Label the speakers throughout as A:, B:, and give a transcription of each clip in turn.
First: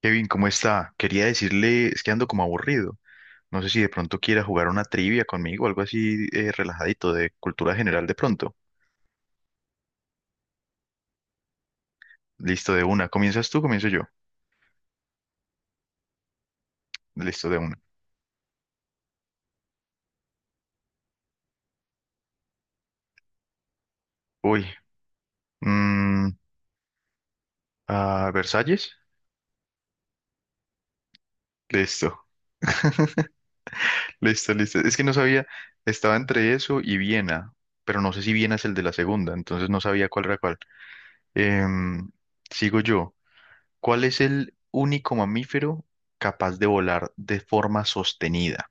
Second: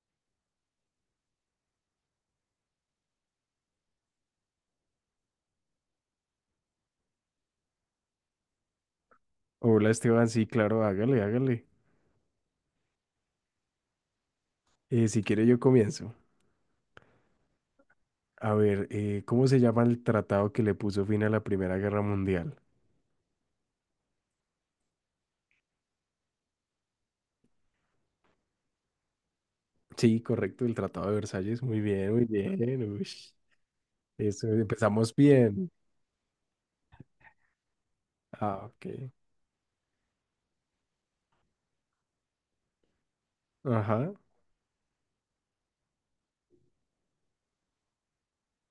A: Kevin, ¿cómo está? Quería decirle, es que ando como aburrido. No sé si de pronto quiera jugar una trivia conmigo, algo así relajadito, de cultura general de pronto.
B: Hola Esteban, sí, claro, hágale, hágale.
A: Listo, de una. ¿Comienzas tú? ¿Comienzo yo?
B: Si quiere yo comienzo.
A: Listo, de una.
B: A ver, ¿cómo se llama el tratado que le puso fin a la Primera Guerra Mundial?
A: Uy. Mm. ¿Versalles?
B: Sí, correcto, el Tratado de Versalles. Muy bien, muy
A: Listo.
B: bien. Ush. Eso,
A: Listo, listo. Es que no
B: empezamos
A: sabía,
B: bien.
A: estaba entre eso y Viena, pero no sé si Viena es
B: Ah,
A: el de
B: ok.
A: la segunda, entonces no sabía cuál era cuál. Em, sigo yo. ¿Cuál
B: Ajá.
A: es el único mamífero capaz de volar de forma sostenida?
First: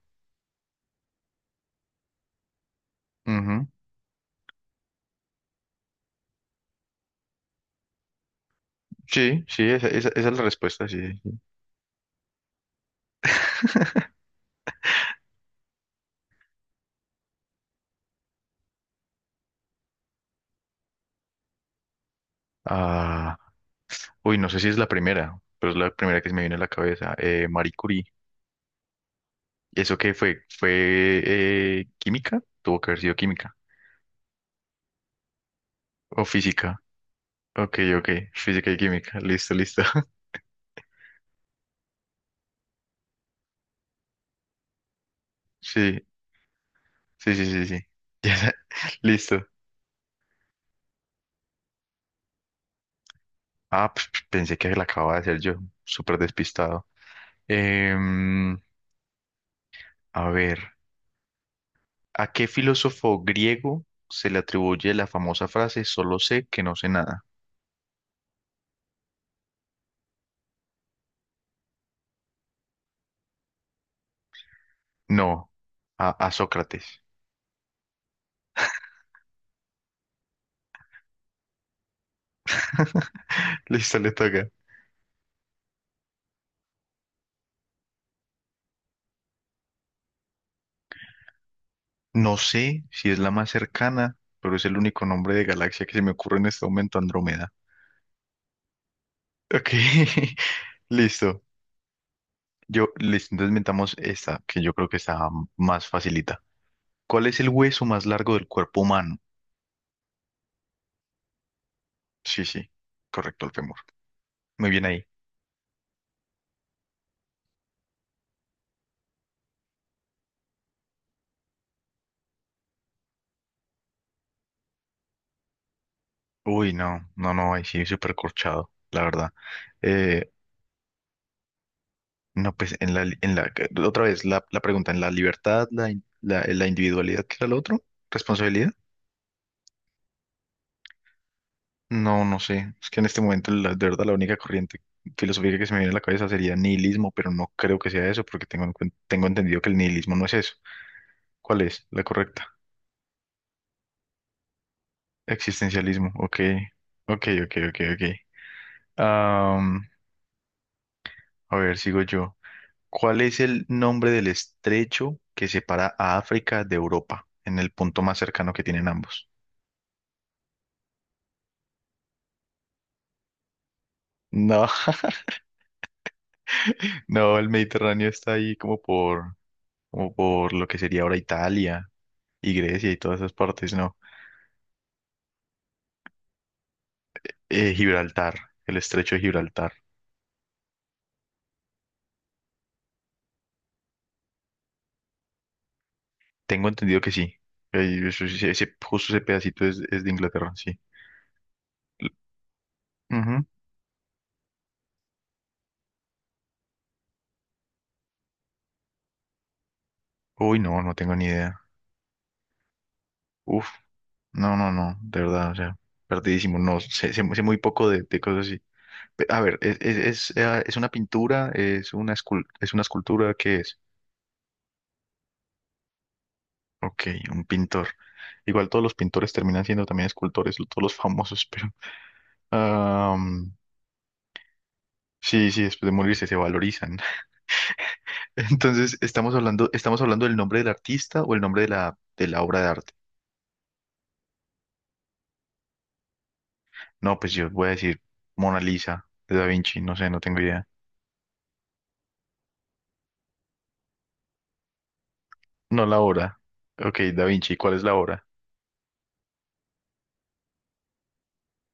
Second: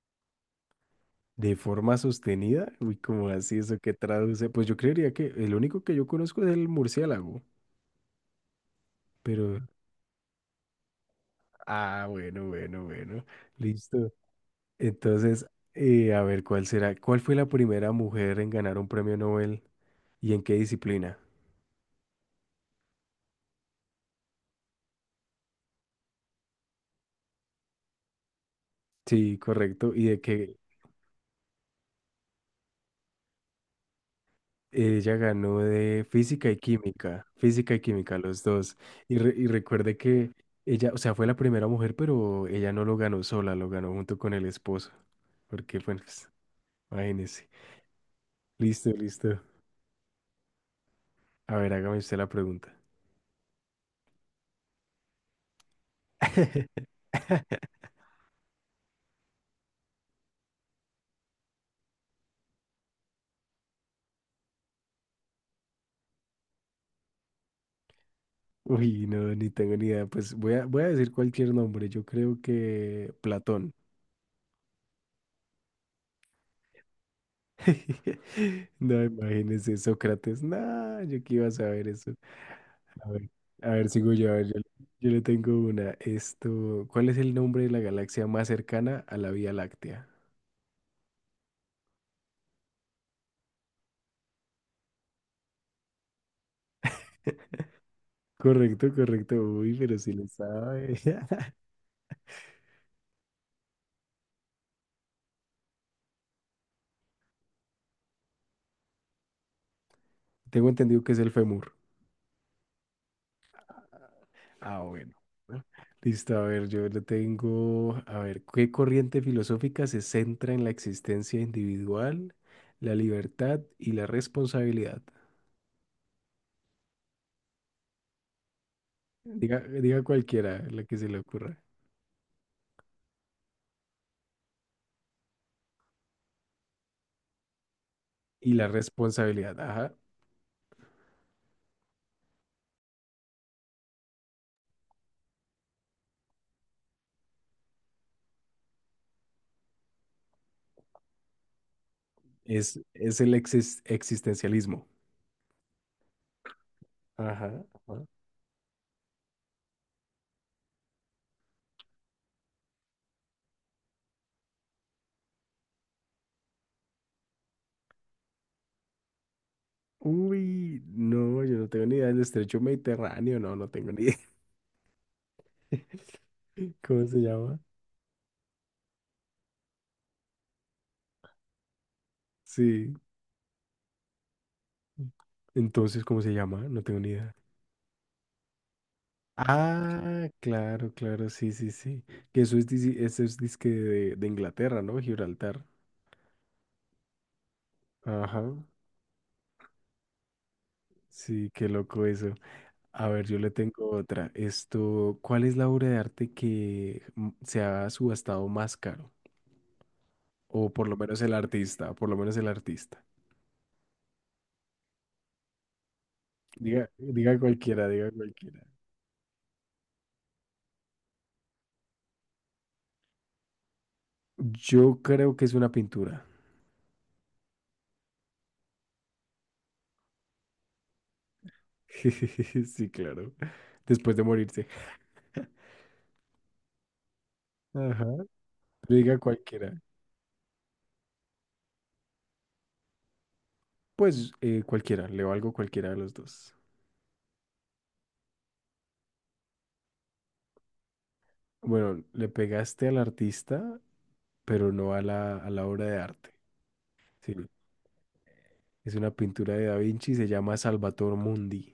B: De forma sostenida, uy, ¿como así
A: Ujú.
B: eso que traduce? Pues yo creería que el único que yo conozco es el murciélago,
A: Sí,
B: pero.
A: sí, esa es la respuesta, sí, sí, sí.
B: Ah, bueno, bueno, bueno, listo. Entonces, a ver, ¿cuál será? ¿Cuál fue la primera mujer en ganar un premio Nobel y en qué disciplina?
A: Ah, uy, no sé si es la primera, pero es la primera que se me viene a la cabeza. Marie Curie.
B: Sí, correcto,
A: ¿Eso
B: y
A: qué
B: de
A: fue?
B: que
A: ¿Fue química? Tuvo que haber sido química.
B: ella ganó de
A: ¿O física?
B: física
A: Ok,
B: y
A: ok.
B: química, los
A: Física y
B: dos. Y,
A: química.
B: re- y
A: Listo, listo.
B: recuerde que ella, o sea, fue la primera mujer, pero ella no lo ganó sola, lo ganó junto con el esposo, porque, bueno,
A: Sí,
B: pues.
A: sí, sí,
B: Imagínese.
A: sí, sí. Ya,
B: Listo, listo.
A: listo.
B: A ver, hágame usted la pregunta.
A: Ah, pues, pensé que la acababa de hacer yo. Súper despistado. Em, a ver. ¿A qué filósofo griego se le atribuye la famosa frase solo sé que no sé nada?
B: Uy, no, ni tengo ni idea. Pues voy a decir cualquier nombre. Yo creo que Platón.
A: No, a Sócrates.
B: No, imagínese, Sócrates. No, yo que iba a saber eso. A ver, a ver,
A: Listo, le
B: sigo yo. A ver,
A: toca.
B: yo le tengo una. Esto, ¿cuál es el nombre de la galaxia más cercana a la Vía Láctea?
A: No sé si es la más cercana, pero es el único nombre de galaxia que se me ocurre en este momento, Andrómeda.
B: Correcto, correcto.
A: Ok,
B: Uy, pero si le sabe.
A: listo. Yo, listo, entonces inventamos esta, que yo creo que está más facilita. ¿Cuál es el hueso más largo del cuerpo humano?
B: Tengo entendido que es el fémur.
A: Sí, sí, correcto, el fémur. Muy
B: Ah,
A: bien ahí.
B: bueno. ¿No? Listo, a ver, yo lo tengo. A ver, ¿qué corriente filosófica se centra en la existencia individual, la libertad y la responsabilidad?
A: Uy, no, no, no, ahí sí, súper corchado, la verdad.
B: Diga, diga
A: Eh,
B: cualquiera la que se le ocurra.
A: No, pues en la, otra vez, la pregunta, ¿en la libertad, la individualidad, qué era lo otro?
B: Y la
A: ¿Responsabilidad?
B: responsabilidad, ajá.
A: No, no sé. Es que en este momento, la, de verdad, la única corriente filosófica que se me viene a la cabeza sería nihilismo, pero no creo que sea eso, porque tengo entendido que el nihilismo no es eso. ¿Cuál es la correcta?
B: Es el existencialismo.
A: Existencialismo, ok. Ok, ok,
B: Ajá,
A: ok, ok.
B: ajá.
A: Am, a ver, sigo yo. ¿Cuál es el nombre del estrecho que separa a África de Europa en el punto más cercano que tienen ambos?
B: Uy, no, yo no tengo ni idea del estrecho Mediterráneo, no, no tengo ni idea.
A: No.
B: ¿Cómo se
A: No, el
B: llama?
A: Mediterráneo está ahí como por lo que sería ahora Italia y Grecia
B: Sí.
A: y todas esas partes, ¿no?
B: Entonces, ¿cómo se llama? No tengo ni idea.
A: Gibraltar, el estrecho de Gibraltar.
B: Ah, claro, claro, sí, sí, sí. Que eso es disque de Inglaterra, ¿no? Gibraltar.
A: Tengo entendido que sí. Sí,
B: Ajá.
A: Justo ese pedacito es de Inglaterra, sí.
B: Sí, qué loco
A: L-
B: eso. A ver, yo
A: ujú.
B: le tengo otra. Esto, ¿cuál es la obra de arte que se ha subastado más caro?
A: Uy,
B: O
A: no,
B: por
A: no
B: lo
A: tengo
B: menos
A: ni
B: el
A: idea.
B: artista, por lo menos el artista.
A: Uf, no, no, no, de verdad, o sea, perdidísimo. No,
B: Diga, diga
A: sé muy
B: cualquiera,
A: poco
B: diga
A: de cosas
B: cualquiera.
A: así. Pe- a ver, es una pintura, es una escultura, ¿qué es?
B: Yo creo que es una pintura.
A: Ok, un pintor. Igual todos los pintores terminan siendo también escultores, todos los famosos, pero
B: Sí, claro.
A: am,
B: Después de morirse.
A: sí, sí, después de morirse se valorizan.
B: Ajá.
A: Entonces,
B: Diga cualquiera.
A: estamos hablando del nombre del artista o el nombre de la obra de arte.
B: Pues cualquiera, leo algo cualquiera de los dos.
A: No, pues yo voy a decir Mona Lisa de Da Vinci, no sé, no tengo idea.
B: Bueno, le pegaste al artista, pero no a la
A: No,
B: obra de
A: la
B: arte.
A: obra. Ok, Da
B: Sí,
A: Vinci, ¿cuál es la obra?
B: es una pintura de Da Vinci, se llama Salvator Mundi.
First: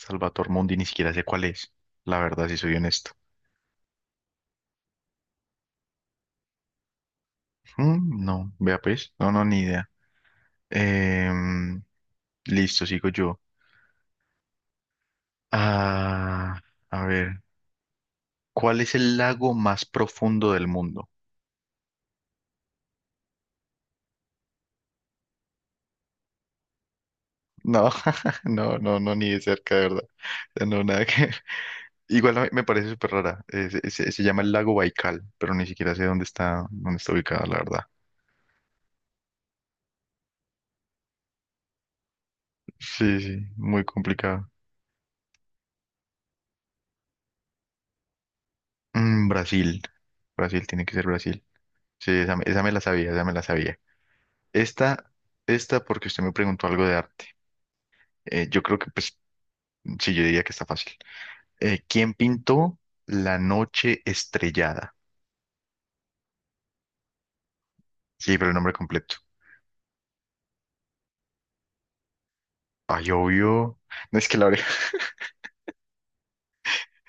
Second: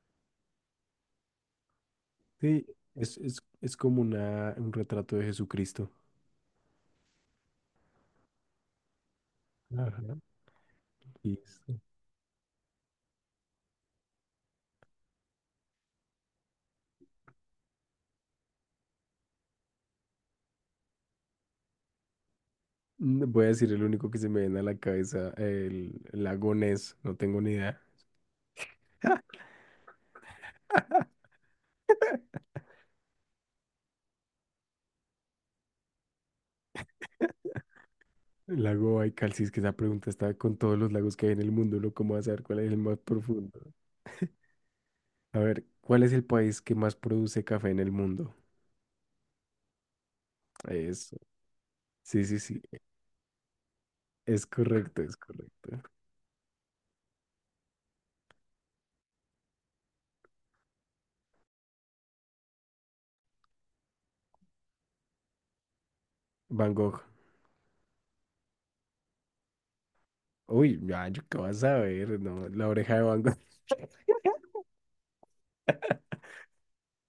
A: Salvator Mundi, ni siquiera sé cuál es. La verdad, si
B: Sí,
A: soy honesto.
B: es como un retrato de Jesucristo.
A: Mm, no, vea pues, no, no, ni idea.
B: Ajá. Listo.
A: Em, listo, sigo yo. Ah, a ver, ¿cuál es el lago más profundo del mundo?
B: Voy a decir el único que se me viene a la cabeza, el lago Ness, no tengo ni idea.
A: No, no, no, no, ni de cerca, de verdad. O sea, no, nada que ver. Igual a mí me parece súper rara. Se llama el lago Baikal, pero ni siquiera sé dónde está ubicado, la verdad.
B: El lago Baikal, si es que esa pregunta está con todos los lagos que hay en el mundo, ¿no? ¿Cómo vas a saber cuál es el más
A: Sí, sí,
B: profundo?
A: muy complicado.
B: A ver, ¿cuál es el país que más produce café en el mundo?
A: Mm, Brasil. Brasil, tiene que ser
B: Eso.
A: Brasil. Sí,
B: Sí, sí, sí.
A: esa me la sabía, esa me la sabía.
B: Es correcto,
A: Esta,
B: es correcto.
A: esta porque usted me preguntó algo de arte. Yo creo que, pues, sí, yo diría que está fácil. ¿Quién pintó La Noche Estrellada?
B: Van Gogh.
A: Sí, pero el nombre completo.
B: Uy, ya, yo qué vas a ver, no, la oreja de
A: Ay,
B: Van Gogh.
A: obvio. No es que la oreja.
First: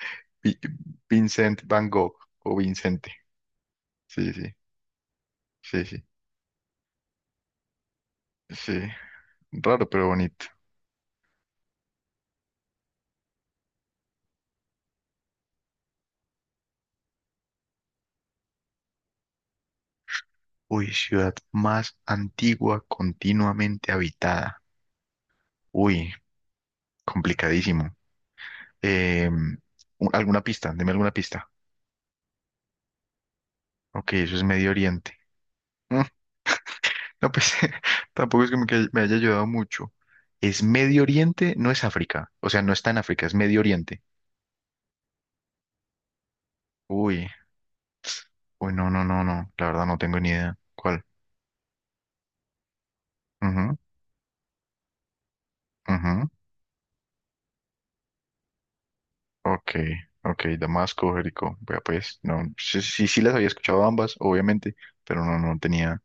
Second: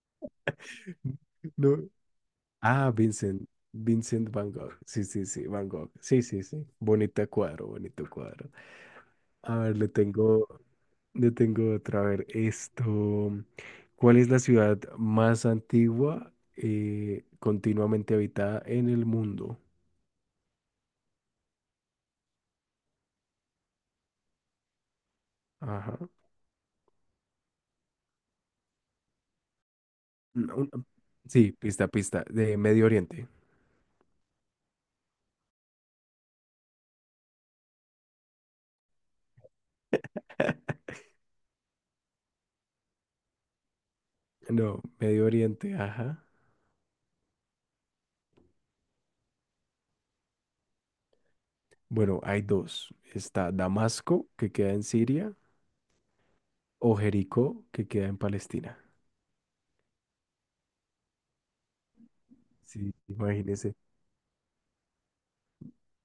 A: Vi- Vincent
B: No.
A: Van Gogh o
B: Ah,
A: Vincente.
B: Vincent. Vincent
A: Sí,
B: Van
A: sí,
B: Gogh. Sí, sí, sí, Van
A: sí,
B: Gogh.
A: sí,
B: Sí, sí, sí. Bonito cuadro, bonito cuadro.
A: sí.
B: A ver, le
A: Raro, pero bonito.
B: tengo, le tengo otra. A ver, esto. ¿Cuál es la ciudad más antigua continuamente habitada en el mundo?
A: Uy, ciudad más antigua continuamente habitada.
B: Ajá.
A: Uy, complicadísimo. Eh, ¿Alguna
B: Mm,
A: pista?
B: un-
A: Deme alguna pista.
B: Sí, pista, pista, de Medio Oriente.
A: Ok, eso es Medio Oriente. No, pues tampoco es como que me haya ayudado mucho. Es Medio Oriente, no es África. O sea, no está en África, es Medio Oriente.
B: No, Medio Oriente, ajá.
A: Uy, uy, no, no, no, no. La verdad no tengo ni idea. ¿Cuál?
B: Bueno, hay dos. Está
A: Ujú,
B: Damasco, que queda en Siria,
A: ujú.
B: o Jericó, que queda en Palestina.
A: Ok, ok, Damasco, Jericó. Vea, pues, no. Sí,
B: Sí,
A: sí, sí las había
B: imagínese.
A: escuchado ambas, obviamente, pero no, no tenía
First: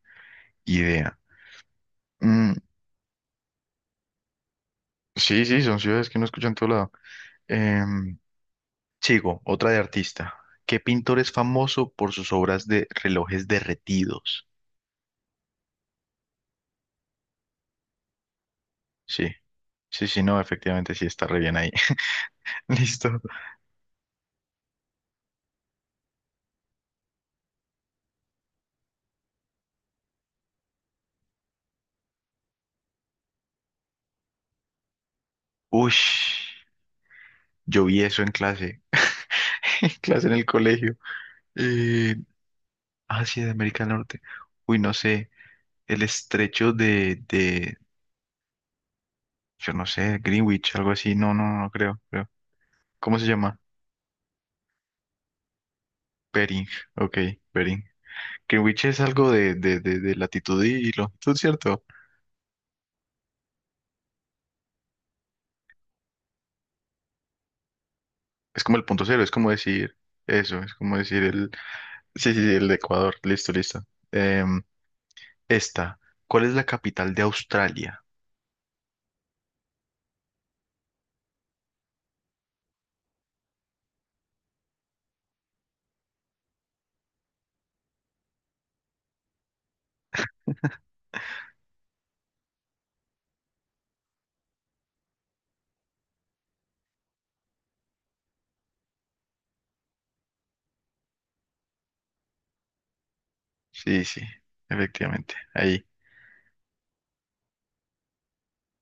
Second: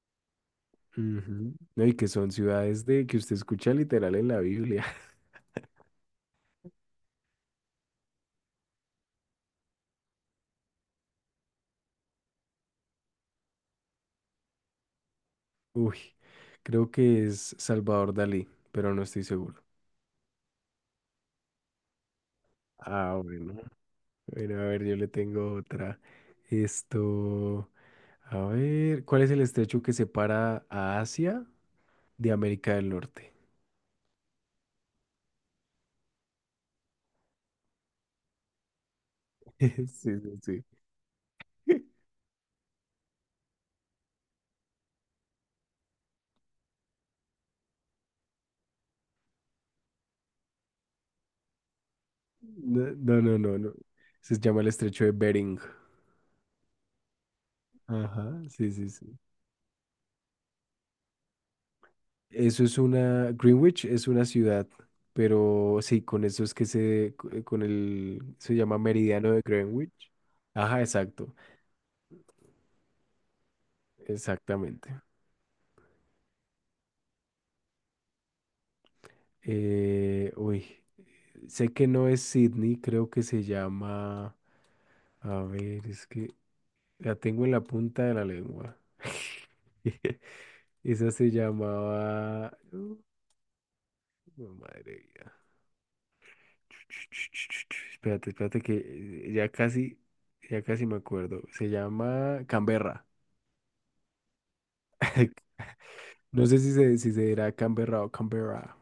A: idea.
B: Ujú. No, y que son
A: Mm,
B: ciudades de que usted escucha literal en la Biblia.
A: sí, sí, son ciudades que no escuchan en todo lado. Em, sigo, otra de artista. ¿Qué pintor es famoso por sus obras de relojes derretidos?
B: Uy, creo que es Salvador Dalí, pero no estoy
A: Sí,
B: seguro.
A: sí, sí, no, efectivamente sí está re bien ahí. Listo.
B: Ah, bueno. Bueno, a ver, yo le tengo otra. Esto, a ver, ¿cuál es el estrecho que separa a Asia de América del Norte?
A: Ush, yo vi eso en clase,
B: Sí,
A: en clase en el
B: sí,
A: colegio.
B: sí.
A: Eh, Asia de América del Norte. Uy, no sé, el estrecho de, yo no sé, Greenwich, algo así. No, no, no creo, creo.
B: No,
A: ¿Cómo
B: no,
A: se
B: no, no,
A: llama?
B: no. Se llama el estrecho de Bering.
A: Bering, ok, Bering.
B: Ajá, sí,
A: Greenwich
B: sí,
A: es
B: sí.
A: algo de latitud y longitud, ¿cierto?
B: Greenwich es una ciudad, pero sí, con eso es que se, co- con el, se
A: Es como
B: llama
A: el punto cero, es
B: Meridiano de
A: como decir
B: Greenwich.
A: eso, es
B: Ajá,
A: como decir
B: exacto,
A: el, sí, sí, sí, el de Ecuador, listo, listo. Em,
B: exactamente.
A: Esta, ¿cuál es la capital de Australia?
B: Uy, sé que no es Sydney, creo que se llama, a ver, es que la tengo en la punta de la lengua. Esa se llamaba, madre mía. Espérate, espérate que eh, ya casi, ya casi me acuerdo. Se llama Canberra.
A: Sí, sí, efectivamente. Ahí.
B: No sé si se dirá Canberra o Canberra.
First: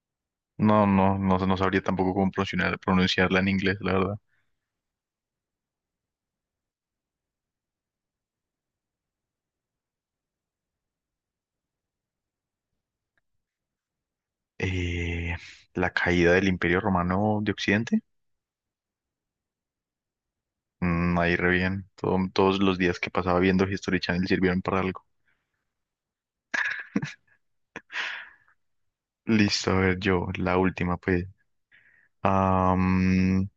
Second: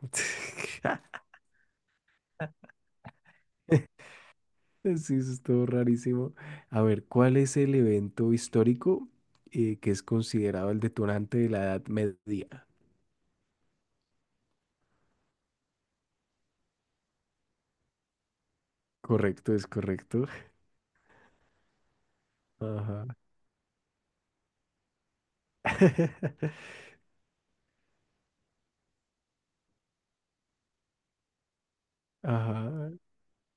A: No, no, no, no sabría tampoco cómo pronunciarla en inglés, la verdad.
B: Sí, eso estuvo rarísimo. A ver, ¿cuál es el evento histórico que es considerado el detonante de la Edad Media?
A: Eh, la caída del Imperio Romano de Occidente.
B: Correcto, es correcto.
A: Mm, ahí re bien. Todos los días
B: Ajá.
A: que pasaba viendo History Channel sirvieron para algo. Listo, a ver, yo, la última, pues.
B: Ajá.
A: Am,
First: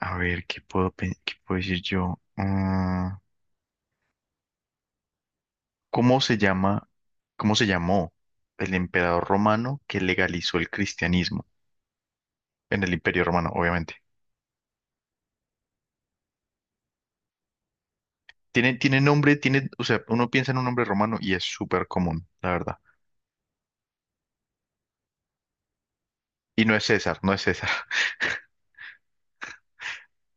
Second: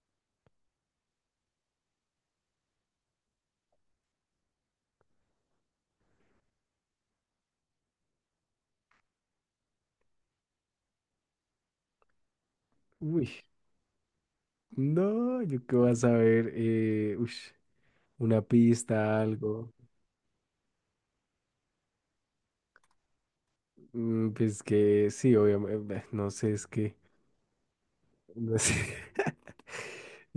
A: a ver, ¿qué puedo decir yo? Ah, ¿cómo se llama, ¿cómo se llamó el emperador romano que legalizó el cristianismo en el Imperio
B: Uy.
A: Romano, obviamente?
B: No, yo qué vas a ver. Ush, una
A: Tiene, tiene
B: pista,
A: nombre, tiene,
B: algo.
A: o sea, uno piensa en un nombre romano y es súper común, la verdad.
B: Pues que sí, obviamente, no sé,
A: Y
B: es
A: no es
B: que,
A: César, no es César.
B: no sé.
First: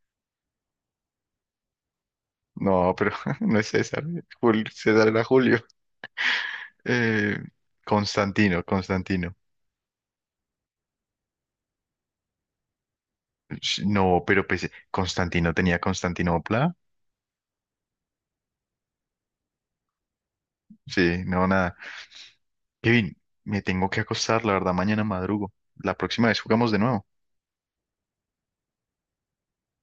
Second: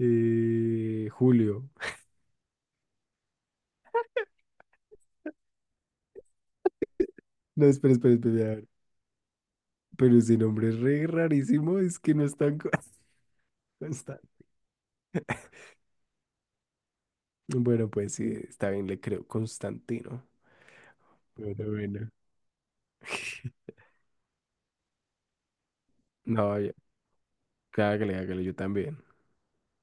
B: Julio.
A: No, pero no es César. Jul- César era Julio. Eh,
B: No, espera, espera, espera. A
A: Constantino,
B: ver.
A: Constantino.
B: Pero ese nombre es re rarísimo, es que no es tan
A: Sh- no,
B: constante.
A: pero pues Constantino tenía Constantinopla.
B: Bueno, pues sí, está bien, le creo Constantino.
A: Sí, no,
B: Bueno,
A: nada.
B: bueno.
A: Kevin, me tengo que acostar, la verdad, mañana madrugo. La próxima vez
B: No,
A: jugamos
B: ya,
A: de nuevo.
B: hágale, hágale, yo también.